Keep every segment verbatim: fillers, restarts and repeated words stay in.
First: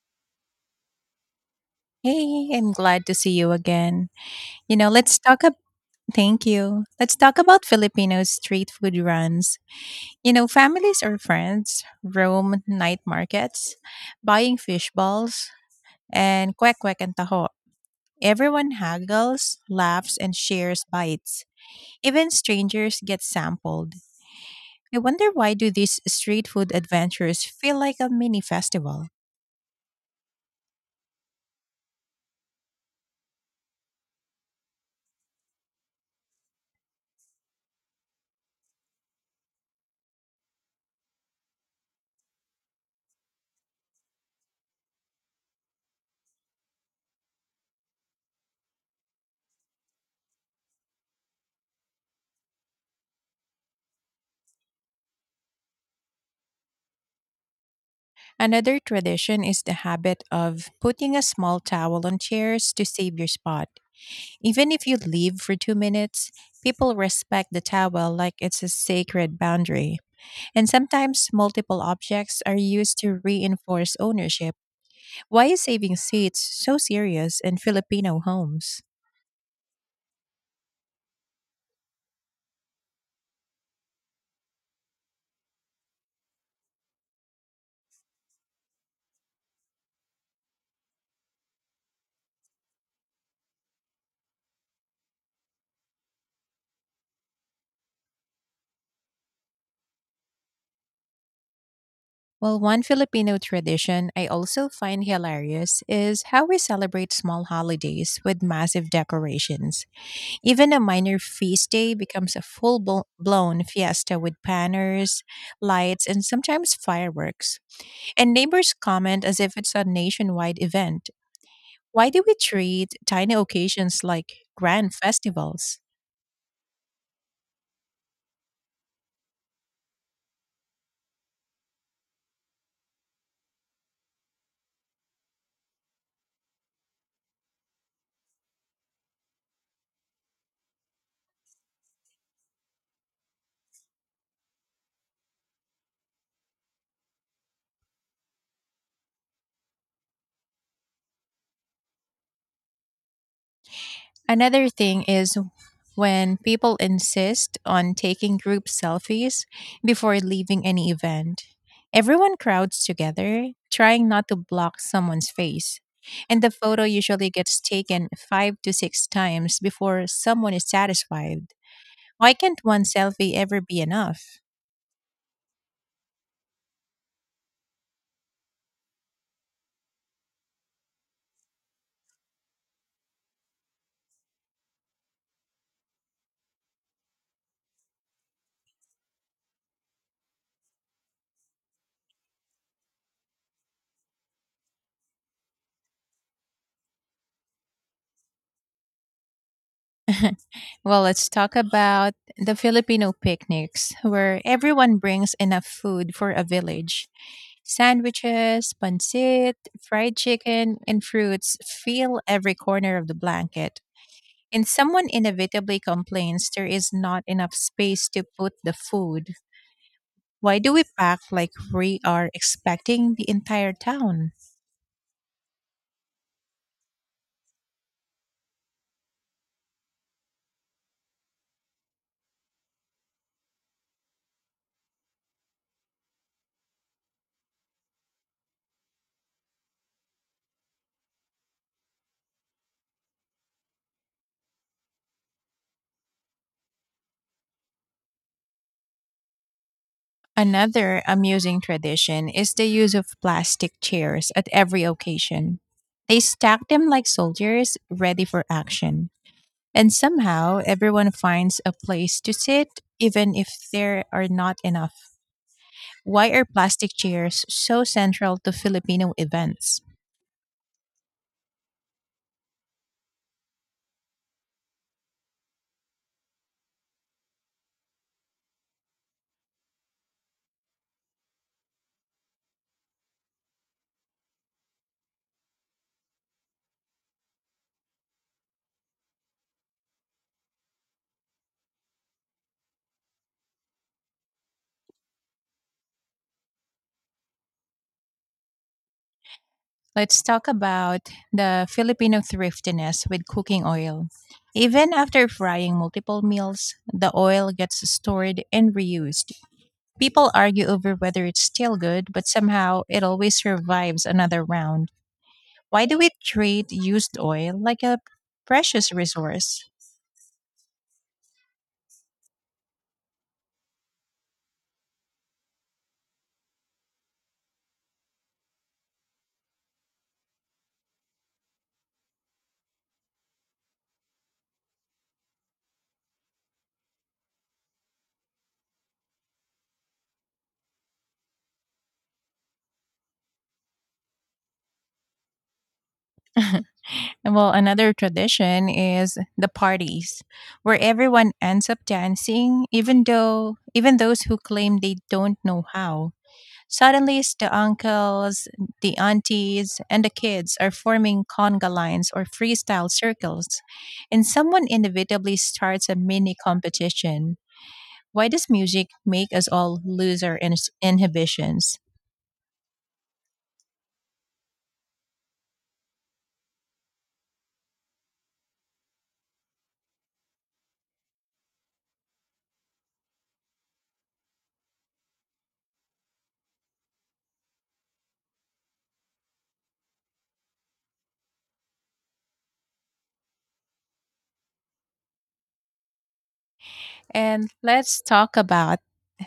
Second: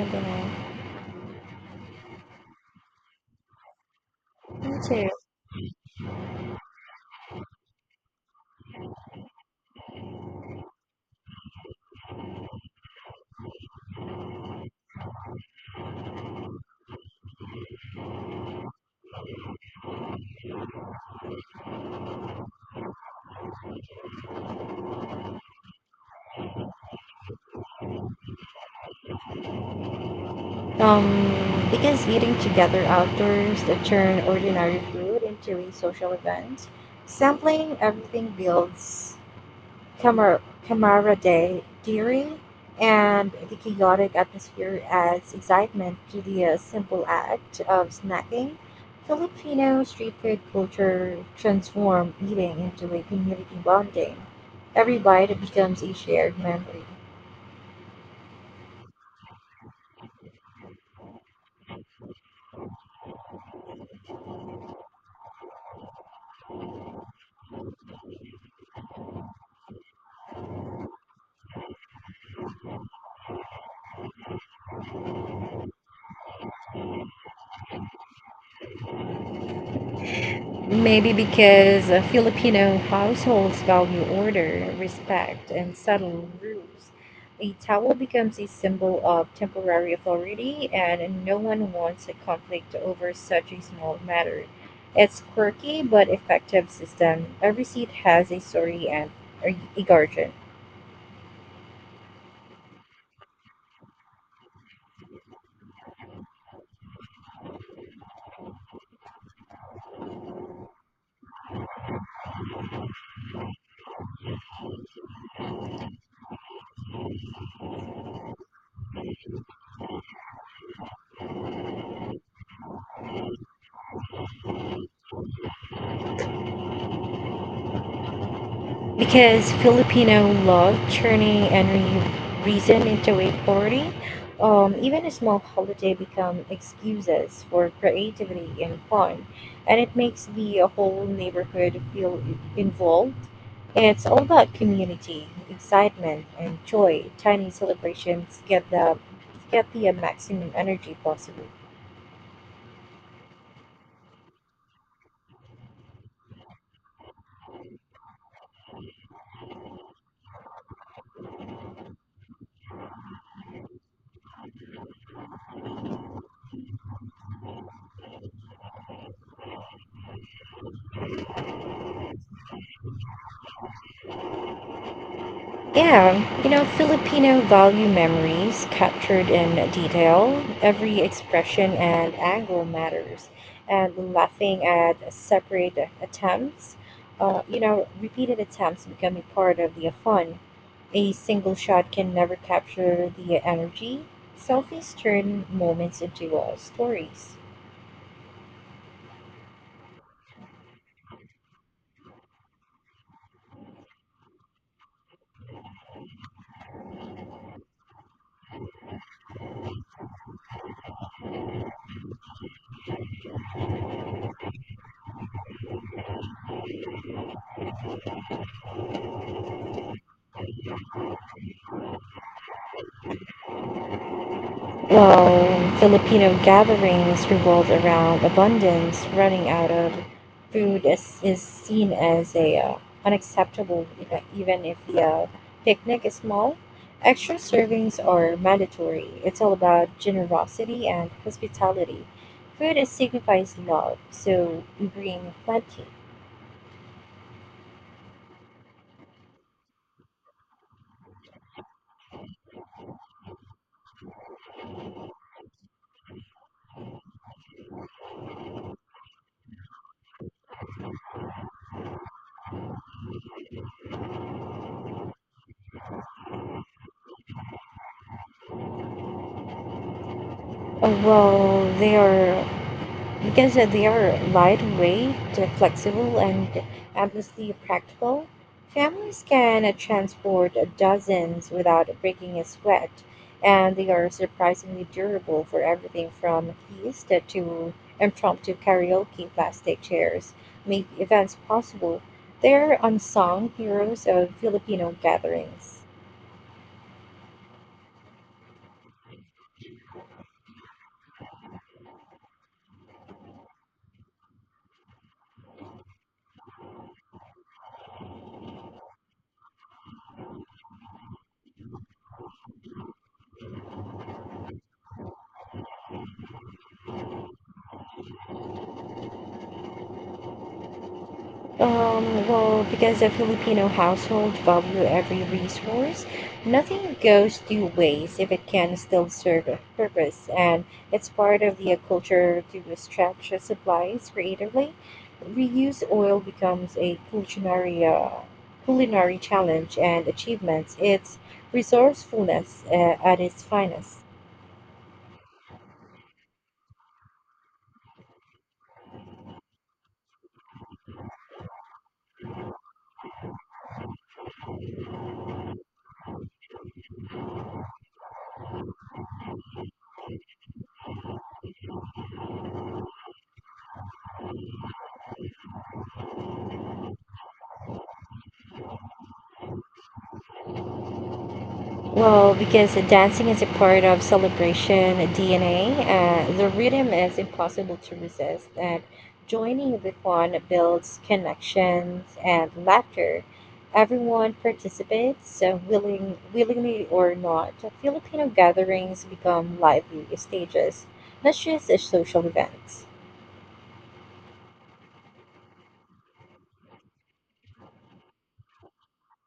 I don't Hey, I'm glad to see you again. know. You Me know, too. let's talk ab Thank you. Let's talk about Filipino street food runs. You know, families or friends roam night markets, buying fish balls and kwek-kwek and taho. Everyone haggles, laughs, and shares bites. Even strangers get sampled. I wonder, why do these street food adventures feel like a mini festival? Um, because eating together outdoors that turn ordinary food into a social event, sampling everything builds camar- camaraderie, and the chaotic atmosphere adds excitement to the uh, simple act of snacking. Filipino street food culture transforms eating into a community bonding. Every bite becomes a shared memory. Another tradition is the habit of putting a small towel on chairs to save your spot. Even if you leave for two minutes, people respect the towel like it's a sacred boundary. And sometimes multiple objects are used to reinforce ownership. Why is saving seats so serious in Filipino homes? Maybe because uh, Filipino households value order, respect, and subtle rules. A towel becomes a symbol of temporary authority, and no one wants a conflict over such a small matter. It's quirky but effective system. Every seat has a story and a a guardian. Well, one Filipino tradition I also find hilarious is how we celebrate small holidays with massive decorations. Even a minor feast day becomes a full blo- blown fiesta with banners, lights, and sometimes fireworks. And neighbors comment as if it's a nationwide event. Why do we treat tiny occasions like grand festivals? Because Filipino love turning any reason into a party. Um, even a small holiday become excuses for creativity and fun, and it makes the whole neighborhood feel involved. It's all about community, excitement, and joy. Tiny celebrations get the get the maximum energy possible. Another thing is when people insist on taking group selfies before leaving any event. Everyone crowds together, trying not to block someone's face. And the photo usually gets taken five to six times before someone is satisfied. Why can't one selfie ever be enough? Yeah, you know, Filipino value memories captured in detail. Every expression and angle matters. And laughing at separate attempts, uh, you know, repeated attempts becoming part of the fun. A single shot can never capture the energy. Selfies turn moments into uh, stories. Well, let's talk about the Filipino picnics, where everyone brings enough food for a village. Sandwiches, pancit, fried chicken, and fruits fill every corner of the blanket. And someone inevitably complains there is not enough space to put the food. Why do we pack like we are expecting the entire town? Well, Filipino gatherings revolved around abundance. Running out of food is, is seen as a uh, unacceptable, if- even if the uh, picnic is small. Extra servings are mandatory. It's all about generosity and hospitality. Food is signifies love, so bring plenty. Another amusing tradition is the use of plastic chairs at every occasion. They stack them like soldiers ready for action. And somehow everyone finds a place to sit, even if there are not enough. Why are plastic chairs so central to Filipino events? Uh, well, they are because they are lightweight, they're flexible, and endlessly practical. Families can transport dozens without breaking a sweat, and they are surprisingly durable for everything from feast to impromptu karaoke plastic chairs make events possible. They're unsung heroes of Filipino gatherings. Let's talk about the Filipino thriftiness with cooking oil. Even after frying multiple meals, the oil gets stored and reused. People argue over whether it's still good, but somehow it always survives another round. Why do we treat used oil like a precious resource? Um, well, because a Filipino household value every resource, nothing goes to waste if it can still serve a purpose, and it's part of the uh, culture to stretch supplies creatively. Reuse oil becomes a culinary, uh, culinary challenge and achievements. It's resourcefulness uh, at its finest. And well, another tradition is the parties, where everyone ends up dancing, even though even those who claim they don't know how. Suddenly, it's the uncles, the aunties, and the kids are forming conga lines or freestyle circles, and someone inevitably starts a mini competition. Why does music make us all lose our in- inhibitions? Well, because dancing is a part of celebration D N A, uh, the rhythm is impossible to resist, and joining the fun builds connections and laughter. Everyone participates, uh, willing, willingly or not. Filipino gatherings become lively stages not just as social events. And let's talk about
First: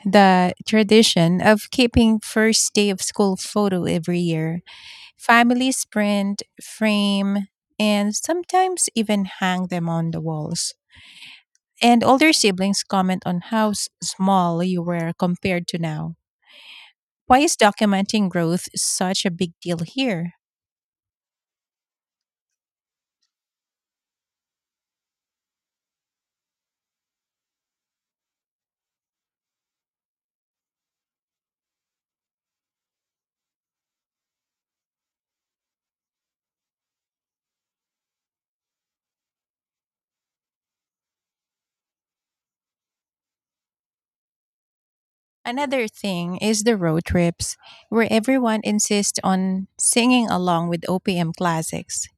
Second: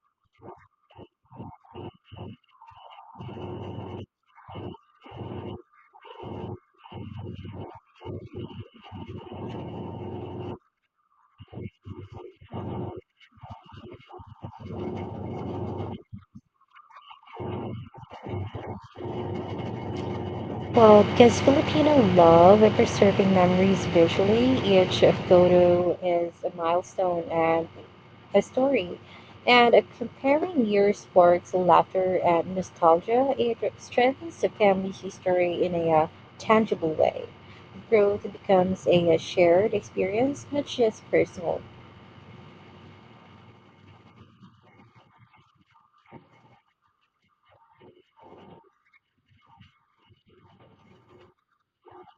the tradition of keeping first day of school photo every year. Families print, frame, and sometimes even hang them on the walls. And older siblings comment on how s- small you were compared to now. Why is documenting growth such a big deal here? Well, because Filipino love and preserving memories visually, each photo is a milestone and a story. And uh, comparing years sparks laughter and nostalgia. It strengthens the family history in a uh, tangible way. Growth becomes a, uh, shared experience, not just personal. Another thing is the road trips, where everyone insists on singing along with O P M classics.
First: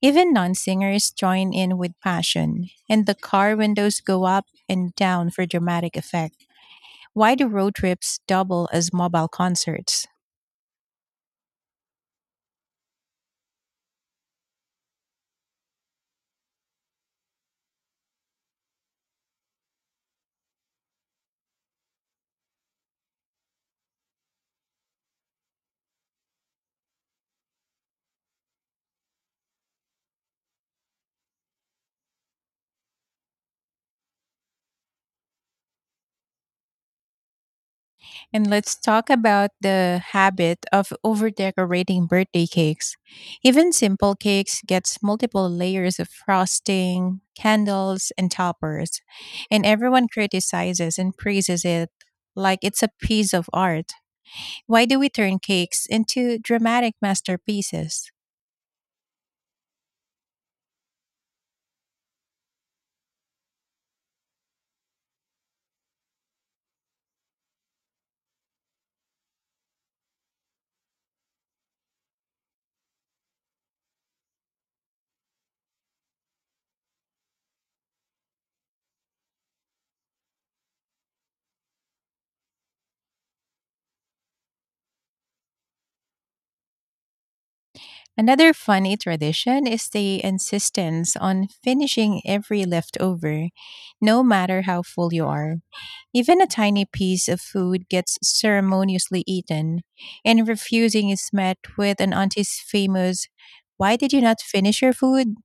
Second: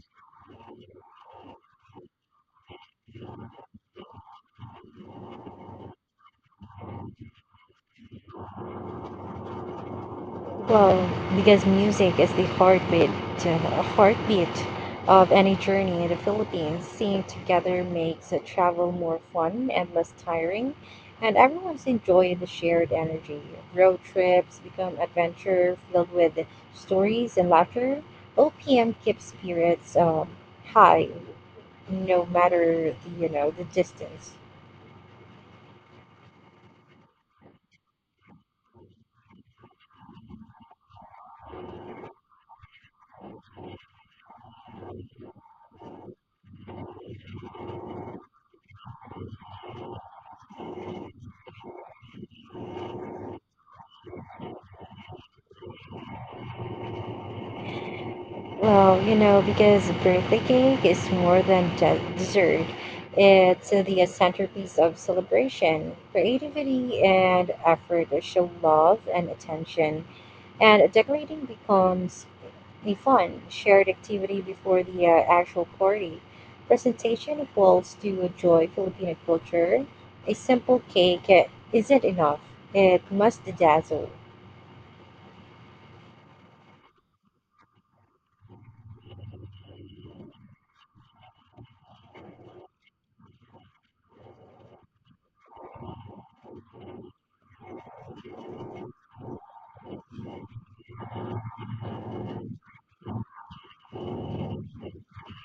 Even non singers join in with passion, and the car windows go up and down for dramatic effect. Why do road trips double as mobile concerts? Well, because music is the heartbeat, uh, heartbeat of any journey in the Philippines. Singing together makes a travel more fun and less tiring, and everyone's enjoying the shared energy. Road trips become adventure filled with stories and laughter. O P M keeps spirits um, high, no matter the, you know, the distance. And let's talk about the habit of overdecorating birthday cakes. Even simple cakes gets multiple layers of frosting, candles, and toppers, and everyone criticizes and praises it like it's a piece of art. Why do we turn cakes into dramatic masterpieces? Well, you know, because birthday cake is more than de- dessert. It's the centerpiece of celebration, creativity, and effort that show love and attention. And decorating becomes a fun, shared activity before the uh, actual party. Presentation equals to joy Filipino culture. A simple cake uh, isn't enough, it must dazzle. Another funny tradition is the insistence on finishing every leftover, no matter how full you are. Even a tiny piece of food gets ceremoniously eaten, and refusing is met with an auntie's famous, "Why did you not finish your food?"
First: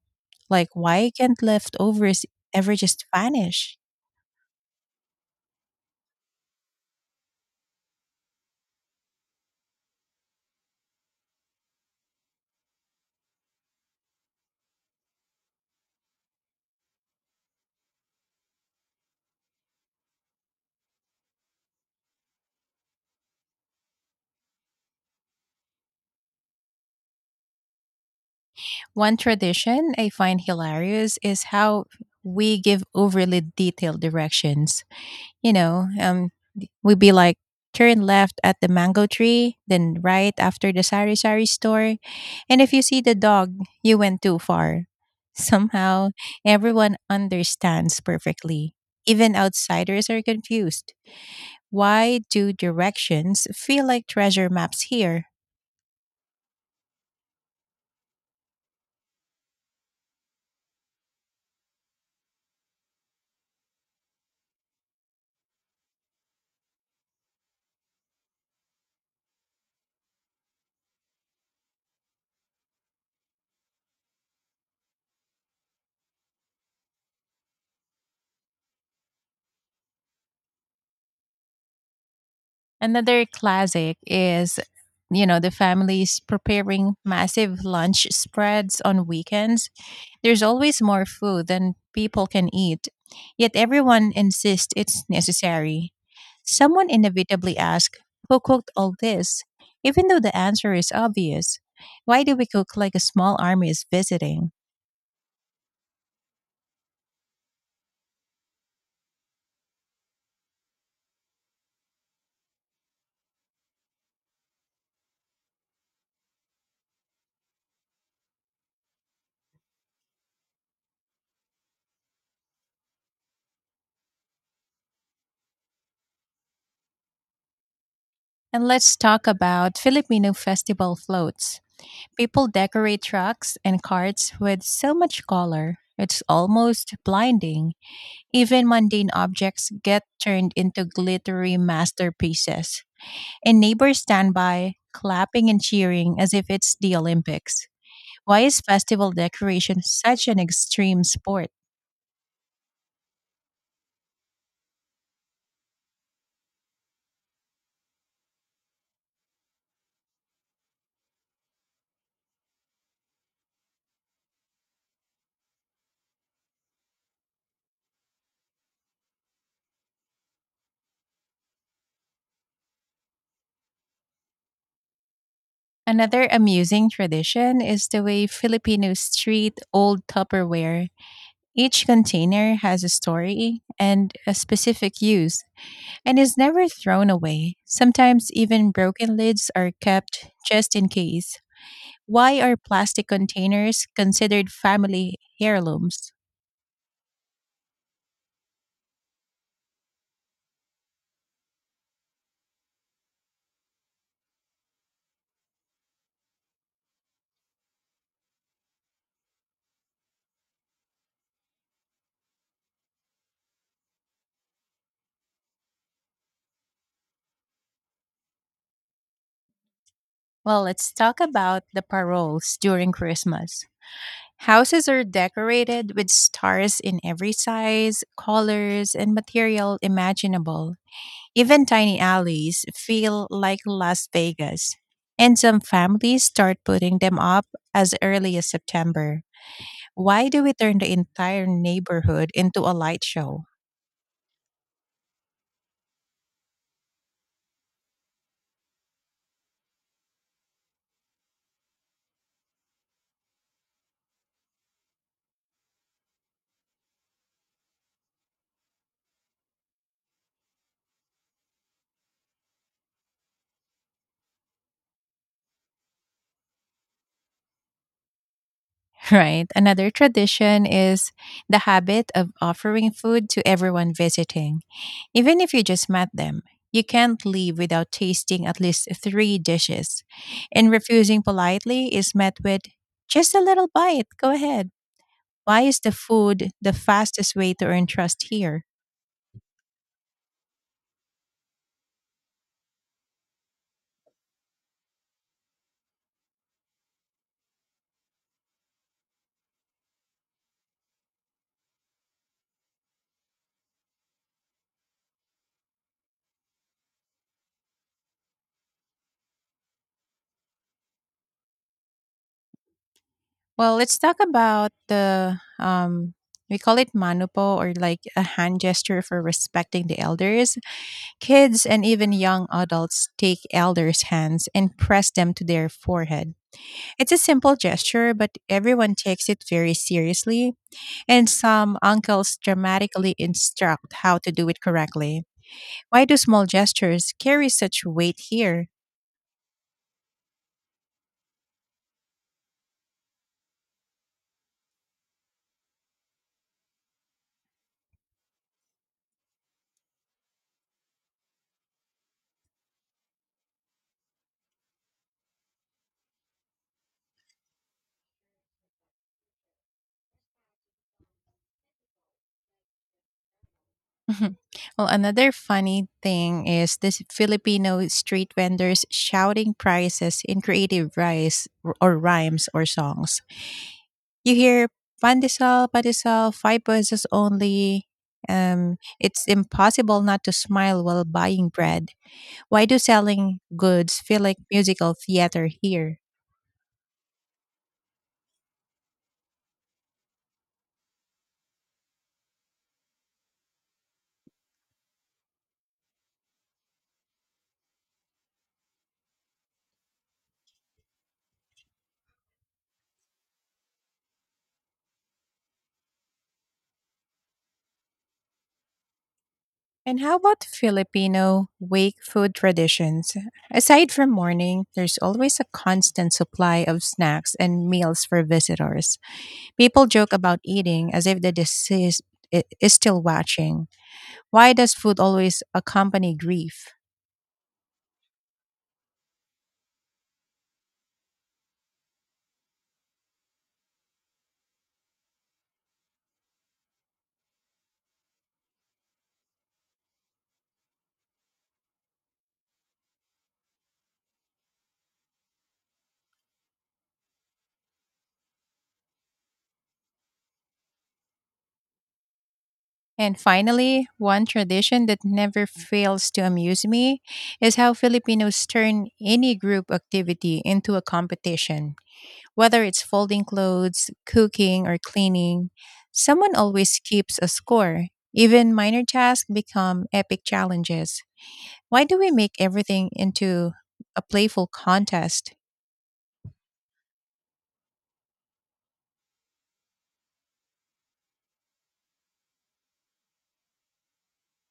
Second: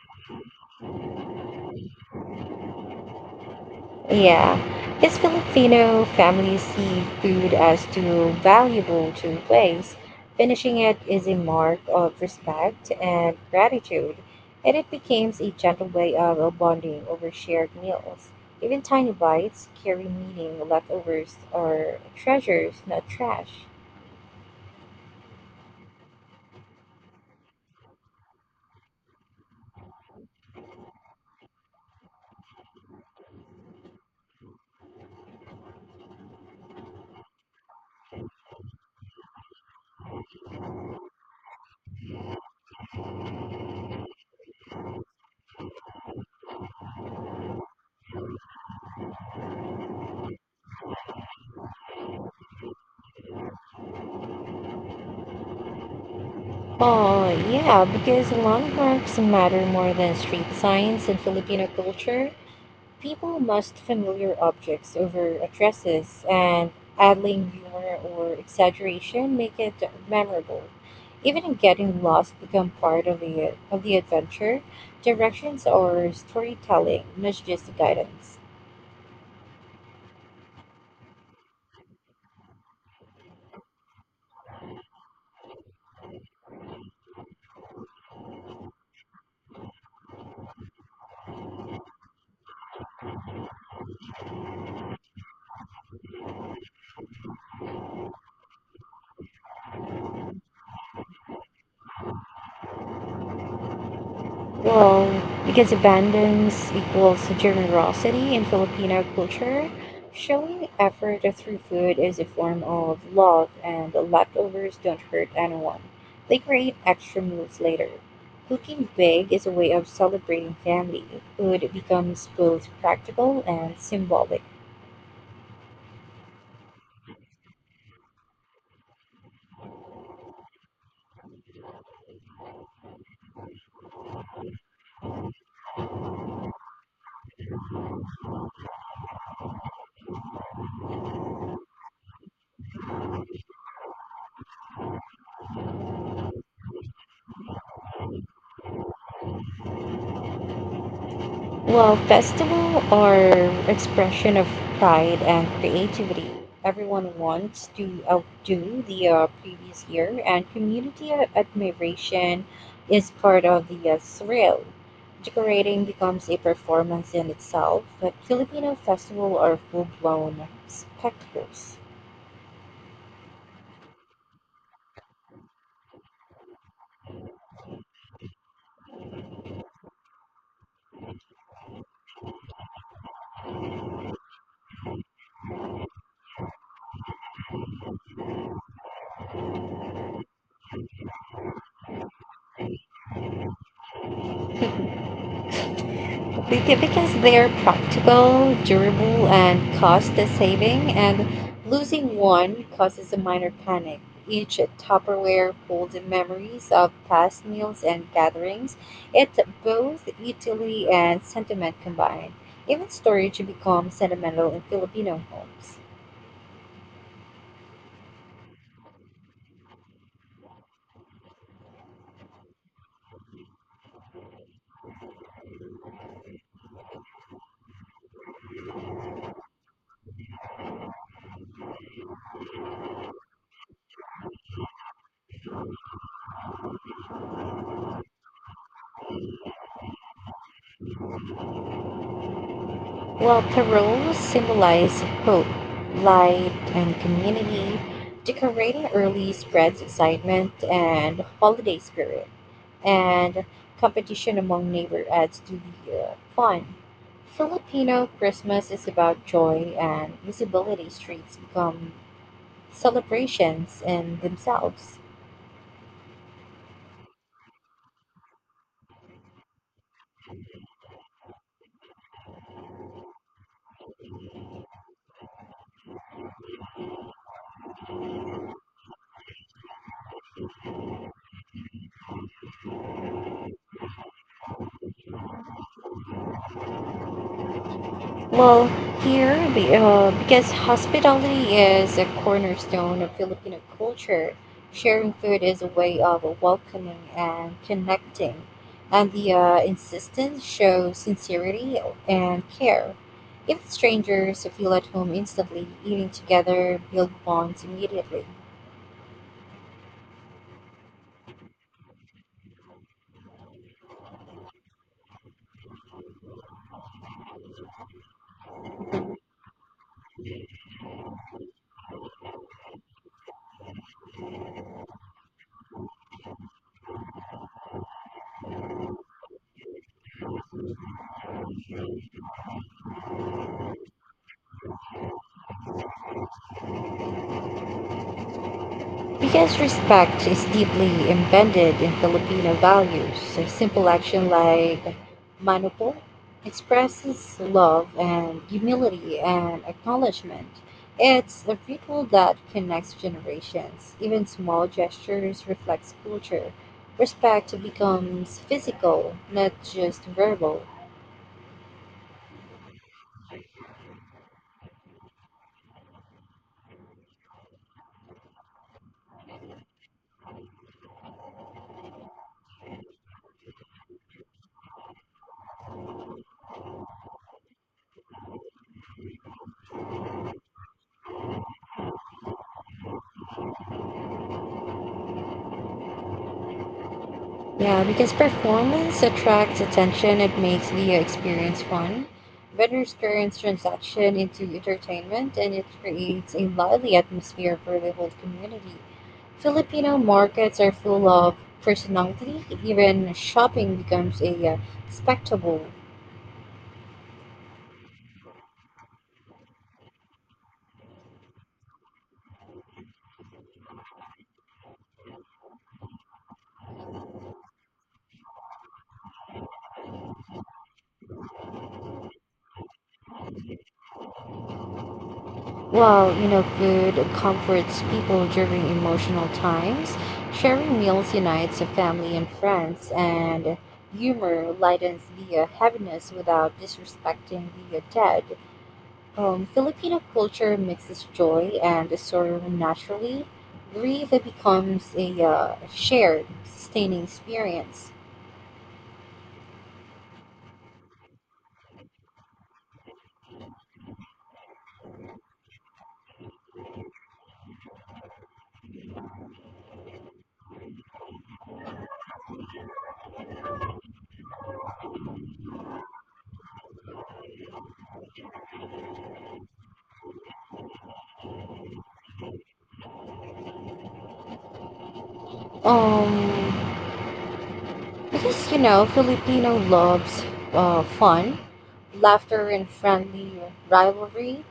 Like, why can't leftovers ever just vanish? Yeah, because Filipino families see food as too valuable to replace. Finishing it is a mark of respect and gratitude, and it becomes a gentle way of bonding over shared meals. Even tiny bites carry meaning, leftovers are treasures, not trash. One tradition I find hilarious is how we give overly detailed directions. You know, um, We'd be like, turn left at the mango tree, then right after the sari sari store. And if you see the dog, you went too far. Somehow, everyone understands perfectly. Even outsiders are confused. Why do directions feel like treasure maps here? Oh, yeah, because landmarks matter more than street signs in Filipino culture. People must familiar objects over addresses, and adding humor or exaggeration make it memorable. Even getting lost become part of the of the adventure. Directions or storytelling, not just guidance. Another classic is, you know, the families preparing massive lunch spreads on weekends. There's always more food than people can eat, yet everyone insists it's necessary. Someone inevitably asks, "Who cooked all this?" Even though the answer is obvious. Why do we cook like a small army is visiting? Well, because abundance equals generosity in Filipino culture, showing effort through food is a form of love, and leftovers don't hurt anyone. They create extra meals later. Cooking big is a way of celebrating family. Food becomes both practical and symbolic. And let's talk about Filipino festival floats. People decorate trucks and carts with so much color, it's almost blinding. Even mundane objects get turned into glittery masterpieces. And neighbors stand by, clapping and cheering as if it's the Olympics. Why is festival decoration such an extreme sport? Well, festival are expression of pride and creativity. Everyone wants to outdo the uh, previous year, and community a- admiration is part of the uh, thrill. Decorating becomes a performance in itself, but Filipino festival are full-blown spectacles. Another amusing tradition is the way Filipinos treat old Tupperware. Each container has a story and a specific use and is never thrown away. Sometimes even broken lids are kept just in case. Why are plastic containers considered family heirlooms? Be- Because they're practical, durable, and cost saving, and losing one causes a minor panic. Each Tupperware holds memories of past meals and gatherings. It's both utility and sentiment combined. Even storage becomes sentimental in Filipino homes. Well, let's talk about the paroles during Christmas. Houses are decorated with stars in every size, colors, and material imaginable. Even tiny alleys feel like Las Vegas. And some families start putting them up as early as September. Why do we turn the entire neighborhood into a light While show? Tarots symbolize hope, light, and community, decorating early spreads excitement and holiday spirit, and competition among neighbors adds to the uh, fun. Filipino Christmas is about joy and visibility. Streets become celebrations in themselves. Right. Another tradition is the habit of offering food to everyone visiting. Even if you just met them, you can't leave without tasting at least three dishes. And refusing politely is met with, "Just a little bite. Go ahead." Why is the food the fastest way to earn trust here? Well, here, be- uh, because hospitality is a cornerstone of Filipino culture, sharing food is a way of welcoming and connecting, and the uh, insistence shows sincerity and care. Even strangers feel at home instantly, eating together, build bonds immediately. Well, let's talk about the um we call it manupo, or like a hand gesture for respecting the elders. Kids and even young adults take elders' hands and press them to their forehead. It's a simple gesture, but everyone takes it very seriously, and some uncles dramatically instruct how to do it correctly. Why do small gestures carry such weight here? Because respect is deeply embedded in Filipino values, a simple action like manupo expresses love and humility and acknowledgement. It's a ritual that connects generations. Even small gestures reflects culture. Respect becomes physical, not just verbal. Mhm. Well, another funny thing is this Filipino street vendors shouting prices in creative rice r- or rhymes or songs. You hear, "Pandesal, pandesal, five pesos only." Um, it's impossible not to smile while buying bread. Why do selling goods feel like musical theater here? Yeah, because performance attracts attention, it makes the experience fun. Vendors turns transaction into entertainment, and it creates a lively atmosphere for the whole community. Filipino markets are full of personality, even shopping becomes a uh, spectacle. And how about Filipino wake food traditions? Aside from morning, there's always a constant supply of snacks and meals for visitors. People joke about eating as if the deceased i- is still watching. Why does food always Well, accompany you know, grief? food comforts people during emotional times. Sharing meals unites a family and friends, and humor lightens the uh, heaviness without disrespecting the uh, dead. Um, Filipino culture mixes joy and sorrow naturally. Grief becomes a uh, shared, sustaining experience. And finally, one tradition that never fails to amuse me is how Filipinos turn any group activity into a competition. Whether it's folding clothes, cooking, or cleaning, someone always keeps a score. Even minor tasks become epic challenges. Why do we make everything into a playful contest? Um, Because, you know, Filipino loves uh, fun, laughter, and friendly rivalry.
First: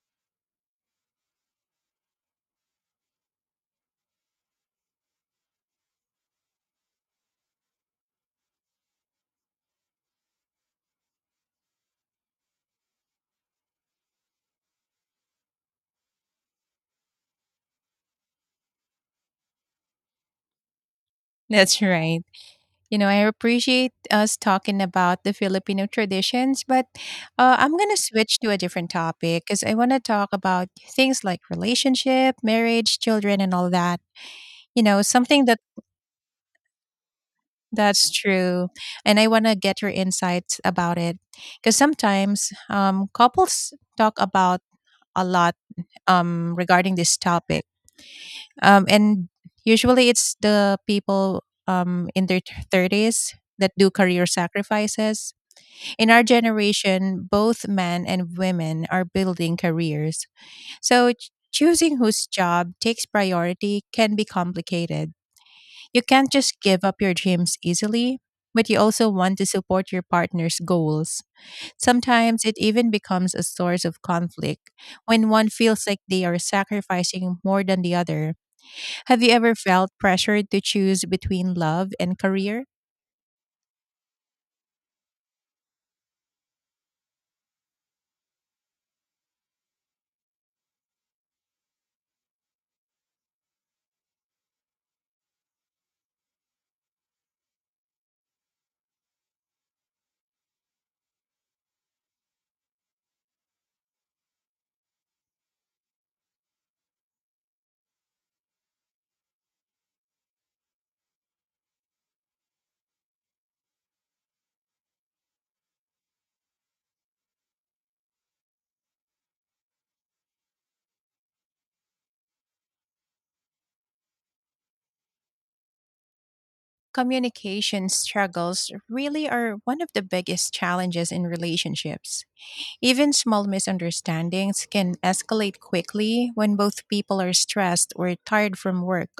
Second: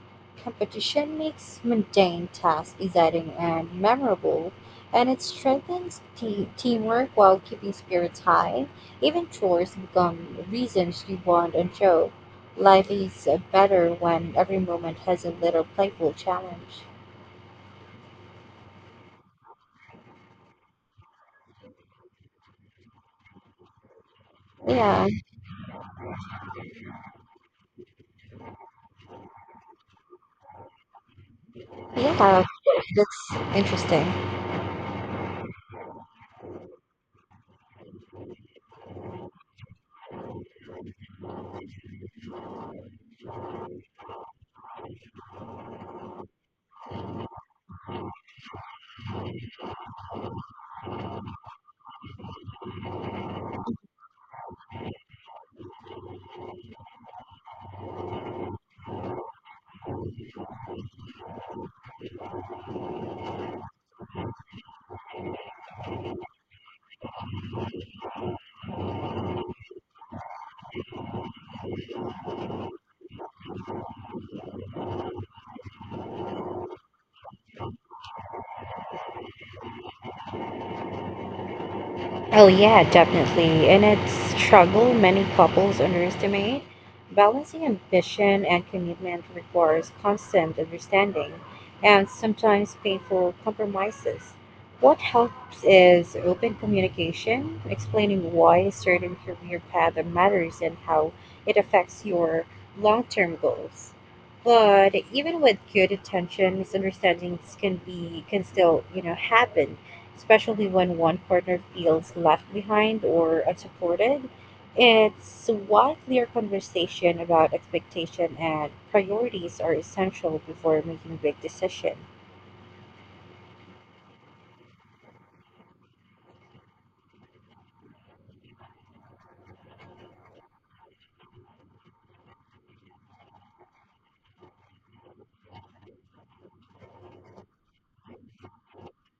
Competition makes mundane tasks exciting and memorable, and it strengthens te- teamwork while keeping spirits high. Even chores become reasons to bond and joke. Life is uh, better when every moment has a little playful challenge. That's right. You know, I appreciate us talking Yeah, about the Filipino traditions, but uh, I'm going to switch to a different topic because I want to talk about things like relationship, yeah, marriage, children, and that's all that. interesting. You know, something that that's true, and I want to get your insights about it because sometimes um, couples talk about a lot um, regarding this topic, um, and usually it's the people um, in their thirties that do career sacrifices. In our generation, both men and women are building careers. So ch- choosing whose job takes priority can be complicated. You can't just give up your dreams easily, but you also want to support your partner's goals. Sometimes it even becomes a source of conflict when one feels like they are sacrificing more than the other. Have you ever felt pressured to choose between love and Oh, career? yeah, definitely. And it's a struggle many couples underestimate. Balancing ambition and commitment requires constant understanding and sometimes painful compromises. What helps is open communication, explaining why a certain career path matters and how it affects your long term goals. But even with good intention, misunderstandings can be can still, you know, happen, especially when one partner feels left behind or unsupported. It's why clear conversation about expectation and priorities are essential before making big decisions. Communication struggles really are one of the biggest challenges in relationships. Even small misunderstandings can escalate quickly when both people are stressed or tired from work.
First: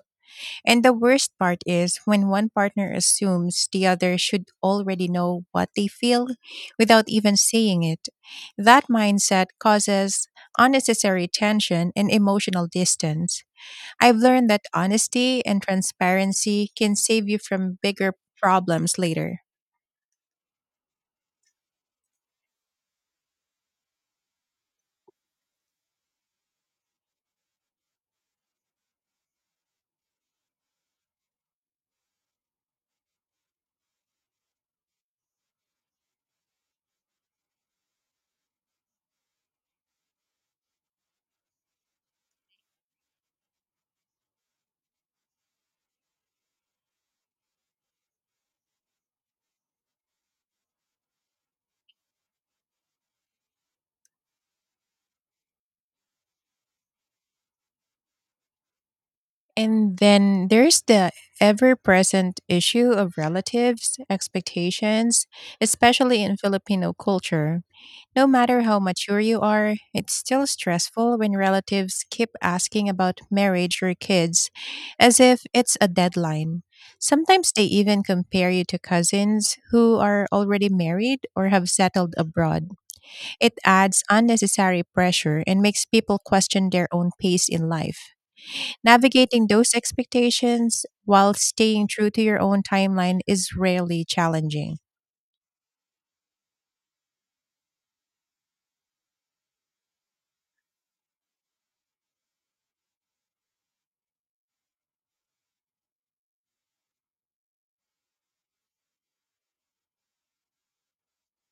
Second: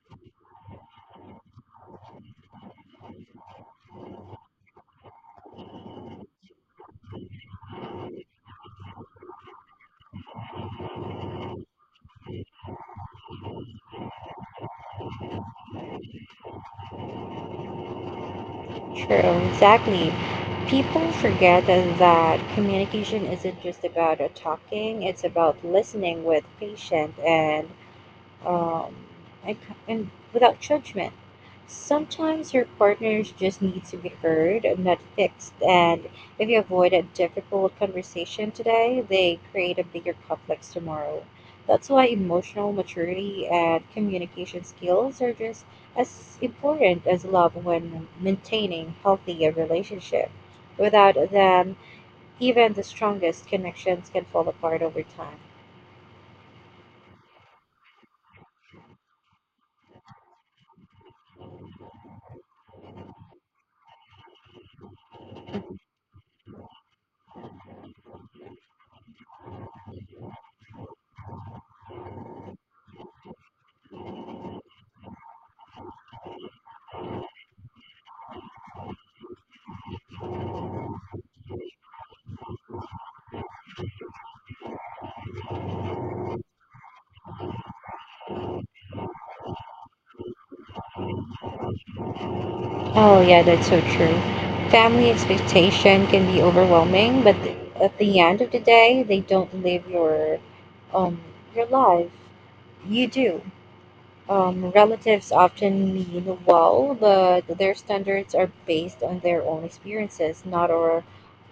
And the worst part is when one partner assumes the other should already know what they feel without even saying it. That mindset causes unnecessary tension and emotional distance. I've learned that honesty and transparency can save you from bigger problems True, later. exactly. People forget that communication isn't just about uh, talking, it's about listening with patience and um, and, and without judgment. Sometimes your partners just need to be heard, not fixed. And if you avoid a difficult conversation today, they create a bigger conflict tomorrow. That's why emotional maturity and communication skills are just as important as love when maintaining healthy relationship. Without them, even the strongest connections can fall apart over time. And then there's the ever present issue of relatives, expectations, especially in Filipino culture. No matter how mature you are, it's still stressful when relatives keep asking about marriage or kids as if it's a deadline. Sometimes they even compare you to cousins who are already married or have settled abroad. It adds unnecessary pressure and makes people question their own pace in life. Navigating those expectations while staying true to your own timeline Oh, yeah, is that's so rarely true. challenging. Family expectation can be overwhelming, but th- at the end of the day, they don't live your um your life. You do. Um, relatives often mean well, but their standards are based on their own experiences, not or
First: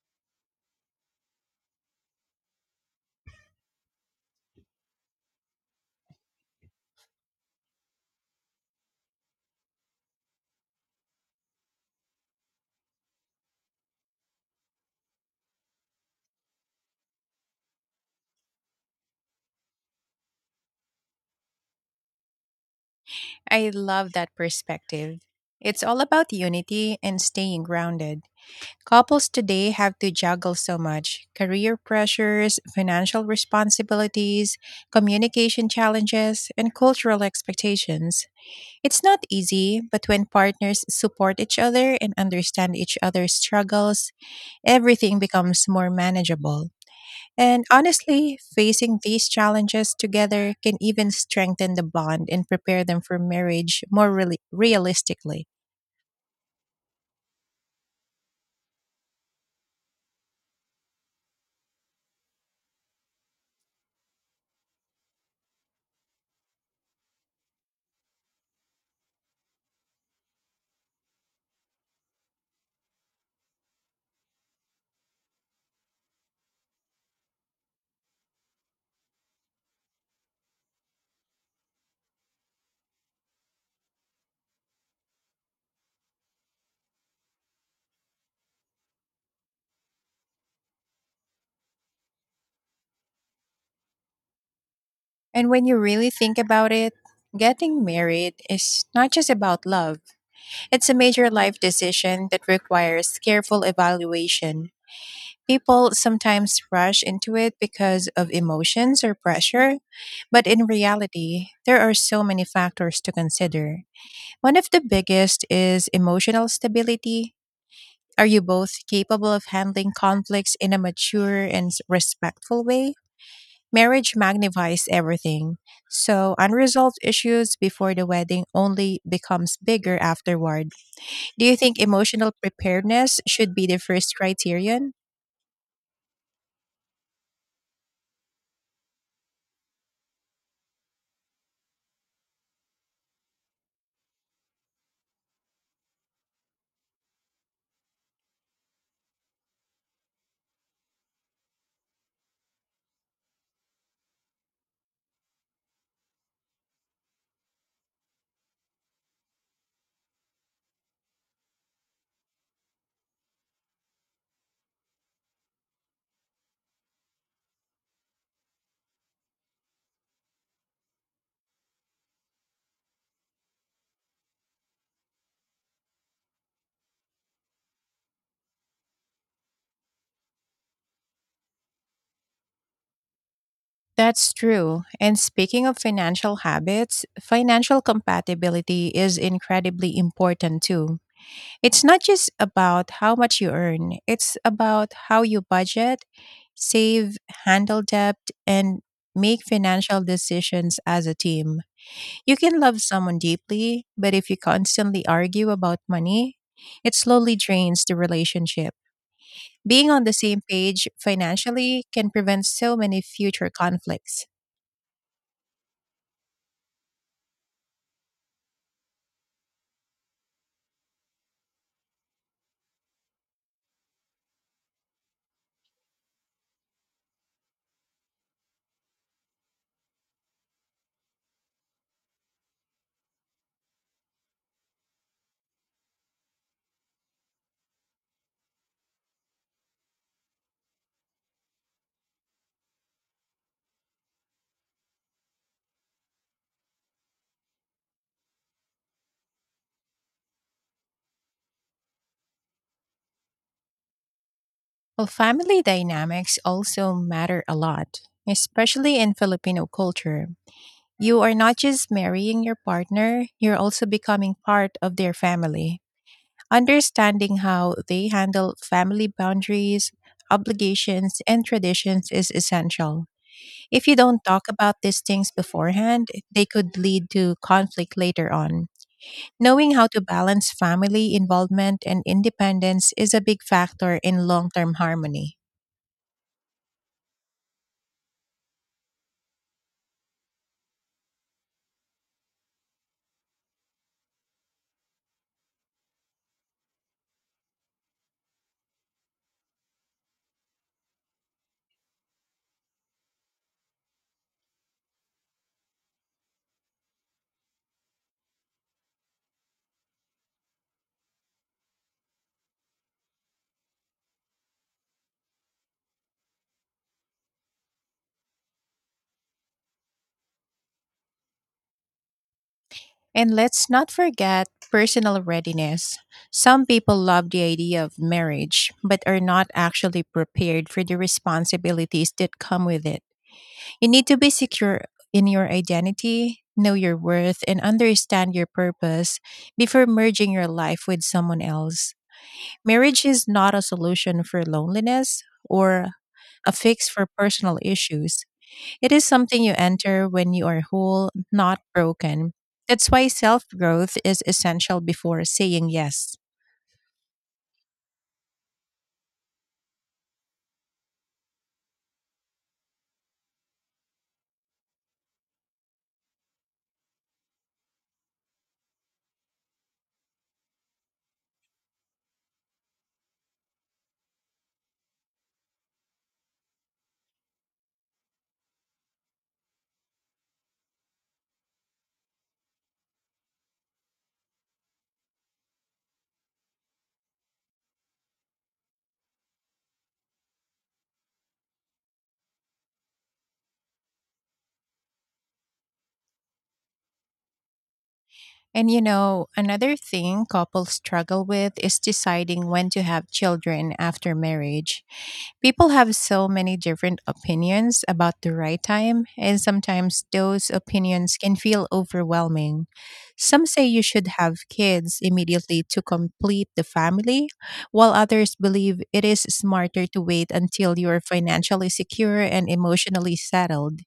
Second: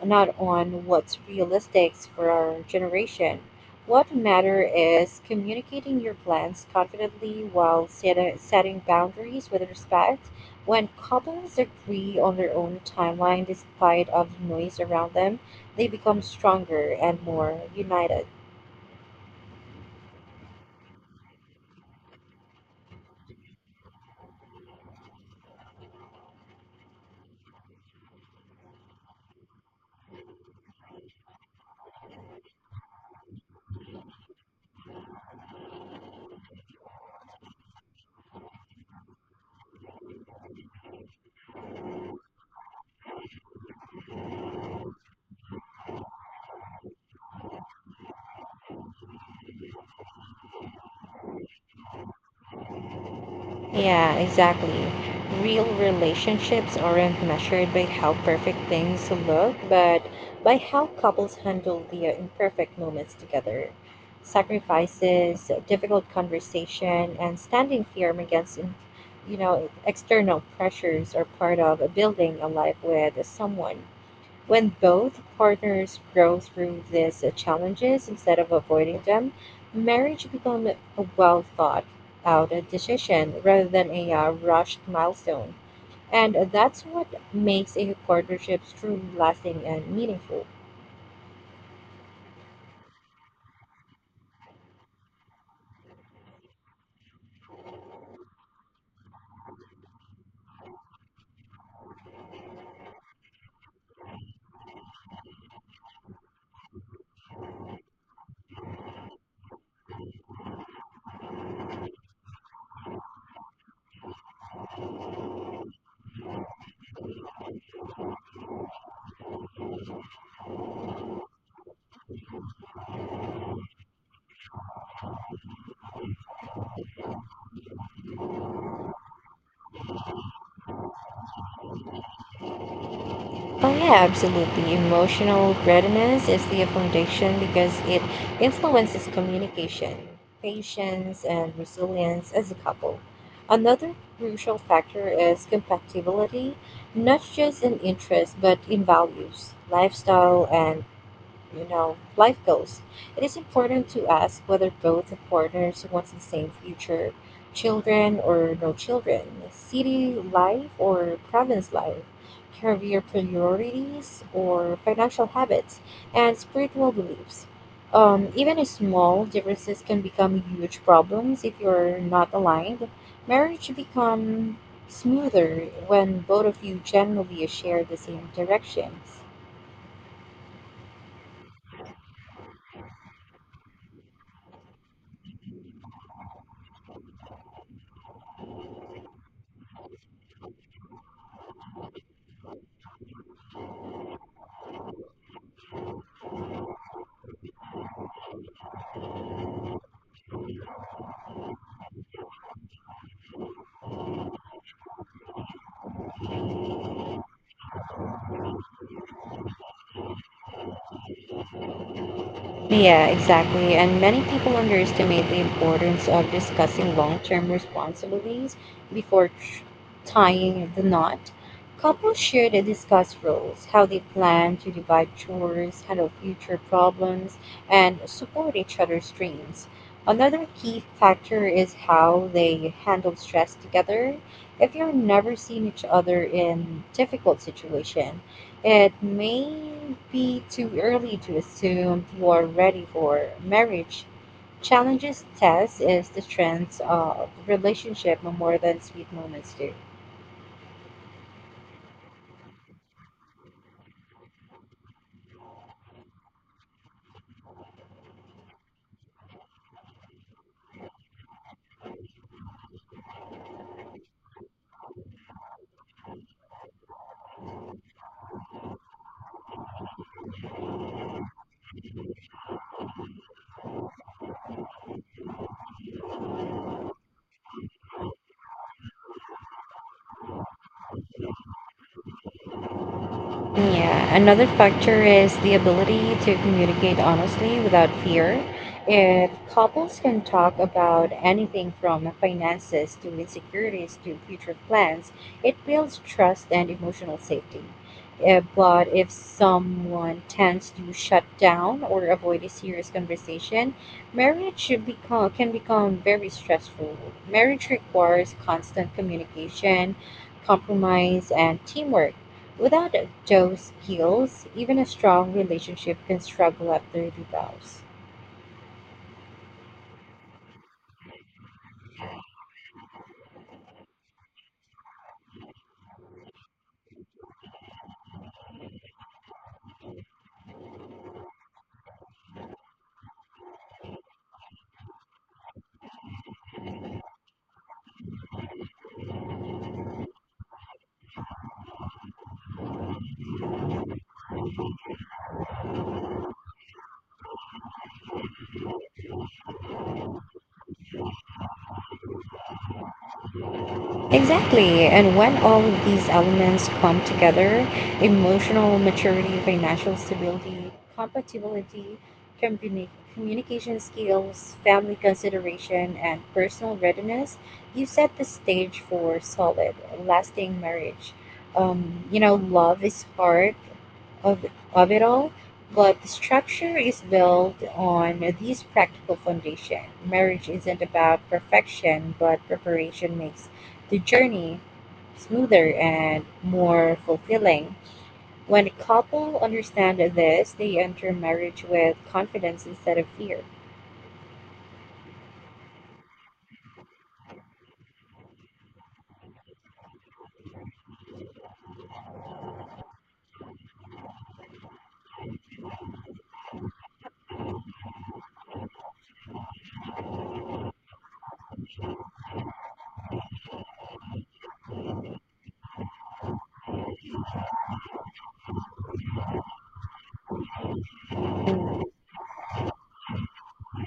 not on what's realistic for our generation. What matter is communicating your plans confidently while set, setting boundaries with respect. When couples agree on their own timeline despite of the noise around them, they become stronger and more united. I love that perspective. It's all about unity and staying grounded. Couples today have to juggle so much: career pressures, financial responsibilities, communication challenges, and cultural expectations. It's not easy, but when partners support each other and understand each other's struggles, everything becomes more manageable. And honestly, facing these challenges together can even strengthen the bond and prepare them for marriage more Yeah, reali- exactly. realistically. Real relationships aren't measured by how perfect things look, but by how couples handle the imperfect moments together. Sacrifices, difficult conversation, and standing firm against, in- you know, external pressures are part of building a life with someone. When both partners grow through these uh, challenges instead of avoiding them, marriage becomes a well thought out uh, decision rather than a uh, rushed milestone. And that's what makes a partnership truly lasting and meaningful. And when you really think about it, getting married is not just about love, it's a major life decision that requires careful evaluation. People sometimes rush into it because of emotions or pressure, but in reality, there are so many factors to consider. One of the biggest is emotional stability. Are you both capable of handling conflicts in a mature and s- respectful way? Marriage magnifies everything. So, unresolved issues before the wedding only becomes bigger afterward. Do you think emotional preparedness should be Oh the yeah, first absolutely. criterion? Emotional readiness is the foundation because it influences communication, patience, and resilience as a couple. Another crucial factor is compatibility, not just in interests but in values, lifestyle, and you know, life goes. It is important to ask whether both the partners wants the same future, children or no children, city life or province life, career priorities or financial habits, and spiritual beliefs. Um, even a small differences can become huge problems if you're not aligned. Marriage become smoother when both of you generally share the same directions. That's true. And speaking of financial habits, financial compatibility is incredibly important too. It's not just about how much you earn, it's about how you budget, save, handle debt, and make financial decisions as a team. You can love someone deeply, but if you constantly argue about money, it slowly drains the relationship. Being on the same page financially can prevent so many Yeah, future exactly. And many conflicts. people underestimate the importance of discussing long term responsibilities before tr- tying the knot. Couples should discuss roles, how they plan to divide chores, handle future problems, and support each other's dreams. Another key factor is how they handle stress together. If you're never seeing each other in difficult situation, it may be too early to assume you are ready for marriage. Challenges test is the strength of relationship more than sweet moments do. Well, family dynamics also matter a lot, especially in Filipino culture. You are not just marrying your partner, you're also becoming part of their family. Understanding how they handle family boundaries, obligations, and traditions is essential. If you don't talk about these things beforehand, they could lead to conflict later on. Knowing how to balance family involvement and independence is a big factor Yeah, in another long term factor harmony. is the ability to communicate honestly without fear. If couples can talk about anything from finances to insecurities to future plans, it builds trust and emotional safety. Uh, but if someone tends to shut down or avoid a serious conversation, marriage should become can become very stressful. Marriage requires constant communication, compromise, and teamwork. Without Joe's skills, even a strong relationship can struggle after divorce. And let's not forget personal readiness. Some people love the idea of marriage, but are not actually prepared for the responsibilities that come with it. You need to be secure in your identity, know your worth, and understand your purpose before merging your life with someone else. Marriage is not a solution for loneliness or a fix for personal issues. It is something you enter when you are whole, not broken. That's why self growth is essential Exactly. And before when all saying of these yes. elements come together, emotional maturity, financial stability, compatibility, communi- communication skills, family consideration, and personal readiness, you set the stage for solid, lasting marriage. Um, you know, love is hard, of, of it all, but the structure is built on these practical foundation. Marriage isn't about perfection, but preparation makes the journey smoother and more fulfilling. When a couple understand this, they enter marriage with confidence instead of fear. And you know, another thing couples struggle with is deciding when to have children after marriage. People have so many different opinions about the right time, and sometimes those opinions can feel overwhelming. Some say you should have kids immediately to complete the family, while others believe it is smarter to wait until you're financially secure and emotionally settled.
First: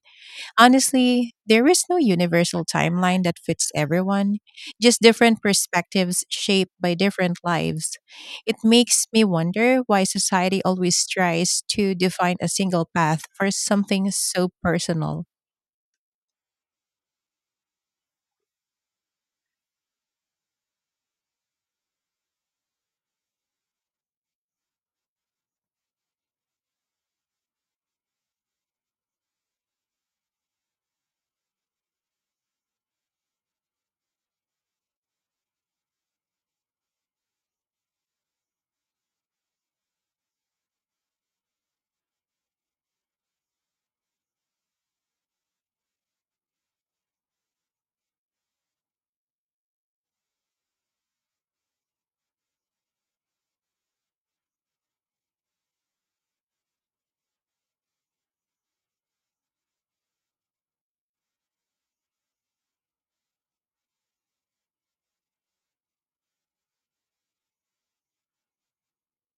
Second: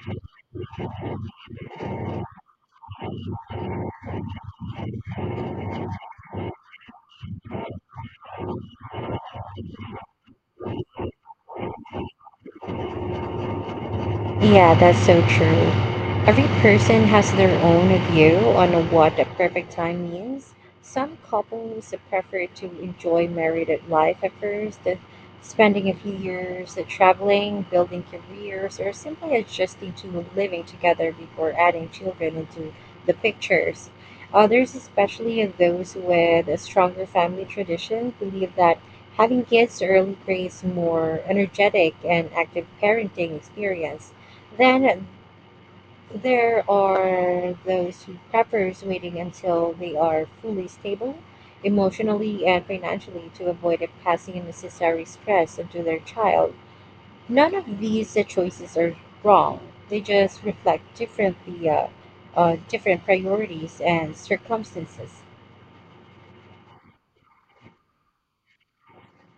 Honestly, there is no universal timeline that fits everyone, just different perspectives shaped by different lives. It makes me wonder why society always tries to define a single path for something so Yeah, that's so personal. true. Every person has their own view on what the perfect time means. Some couples prefer to enjoy married life at first, uh, spending a few years uh, traveling, building careers, or simply adjusting to living together before adding children into the pictures. Others, especially those with a stronger family tradition, believe that having kids early creates more energetic and active parenting experience, then there are those who prefer waiting until they are fully stable, emotionally and financially, to avoid passing unnecessary stress onto their child. None of these uh, choices are wrong. They just reflect differently, uh, uh, different priorities and circumstances.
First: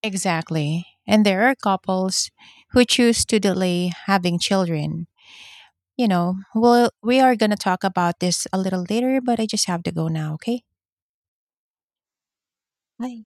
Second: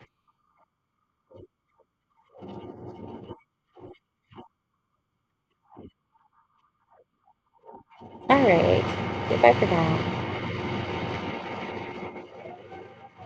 Exactly. And there are couples who choose to delay having children. You know, well, we are going to talk about All this a little later, right. but I Goodbye just for have to go now. now, okay? Bye.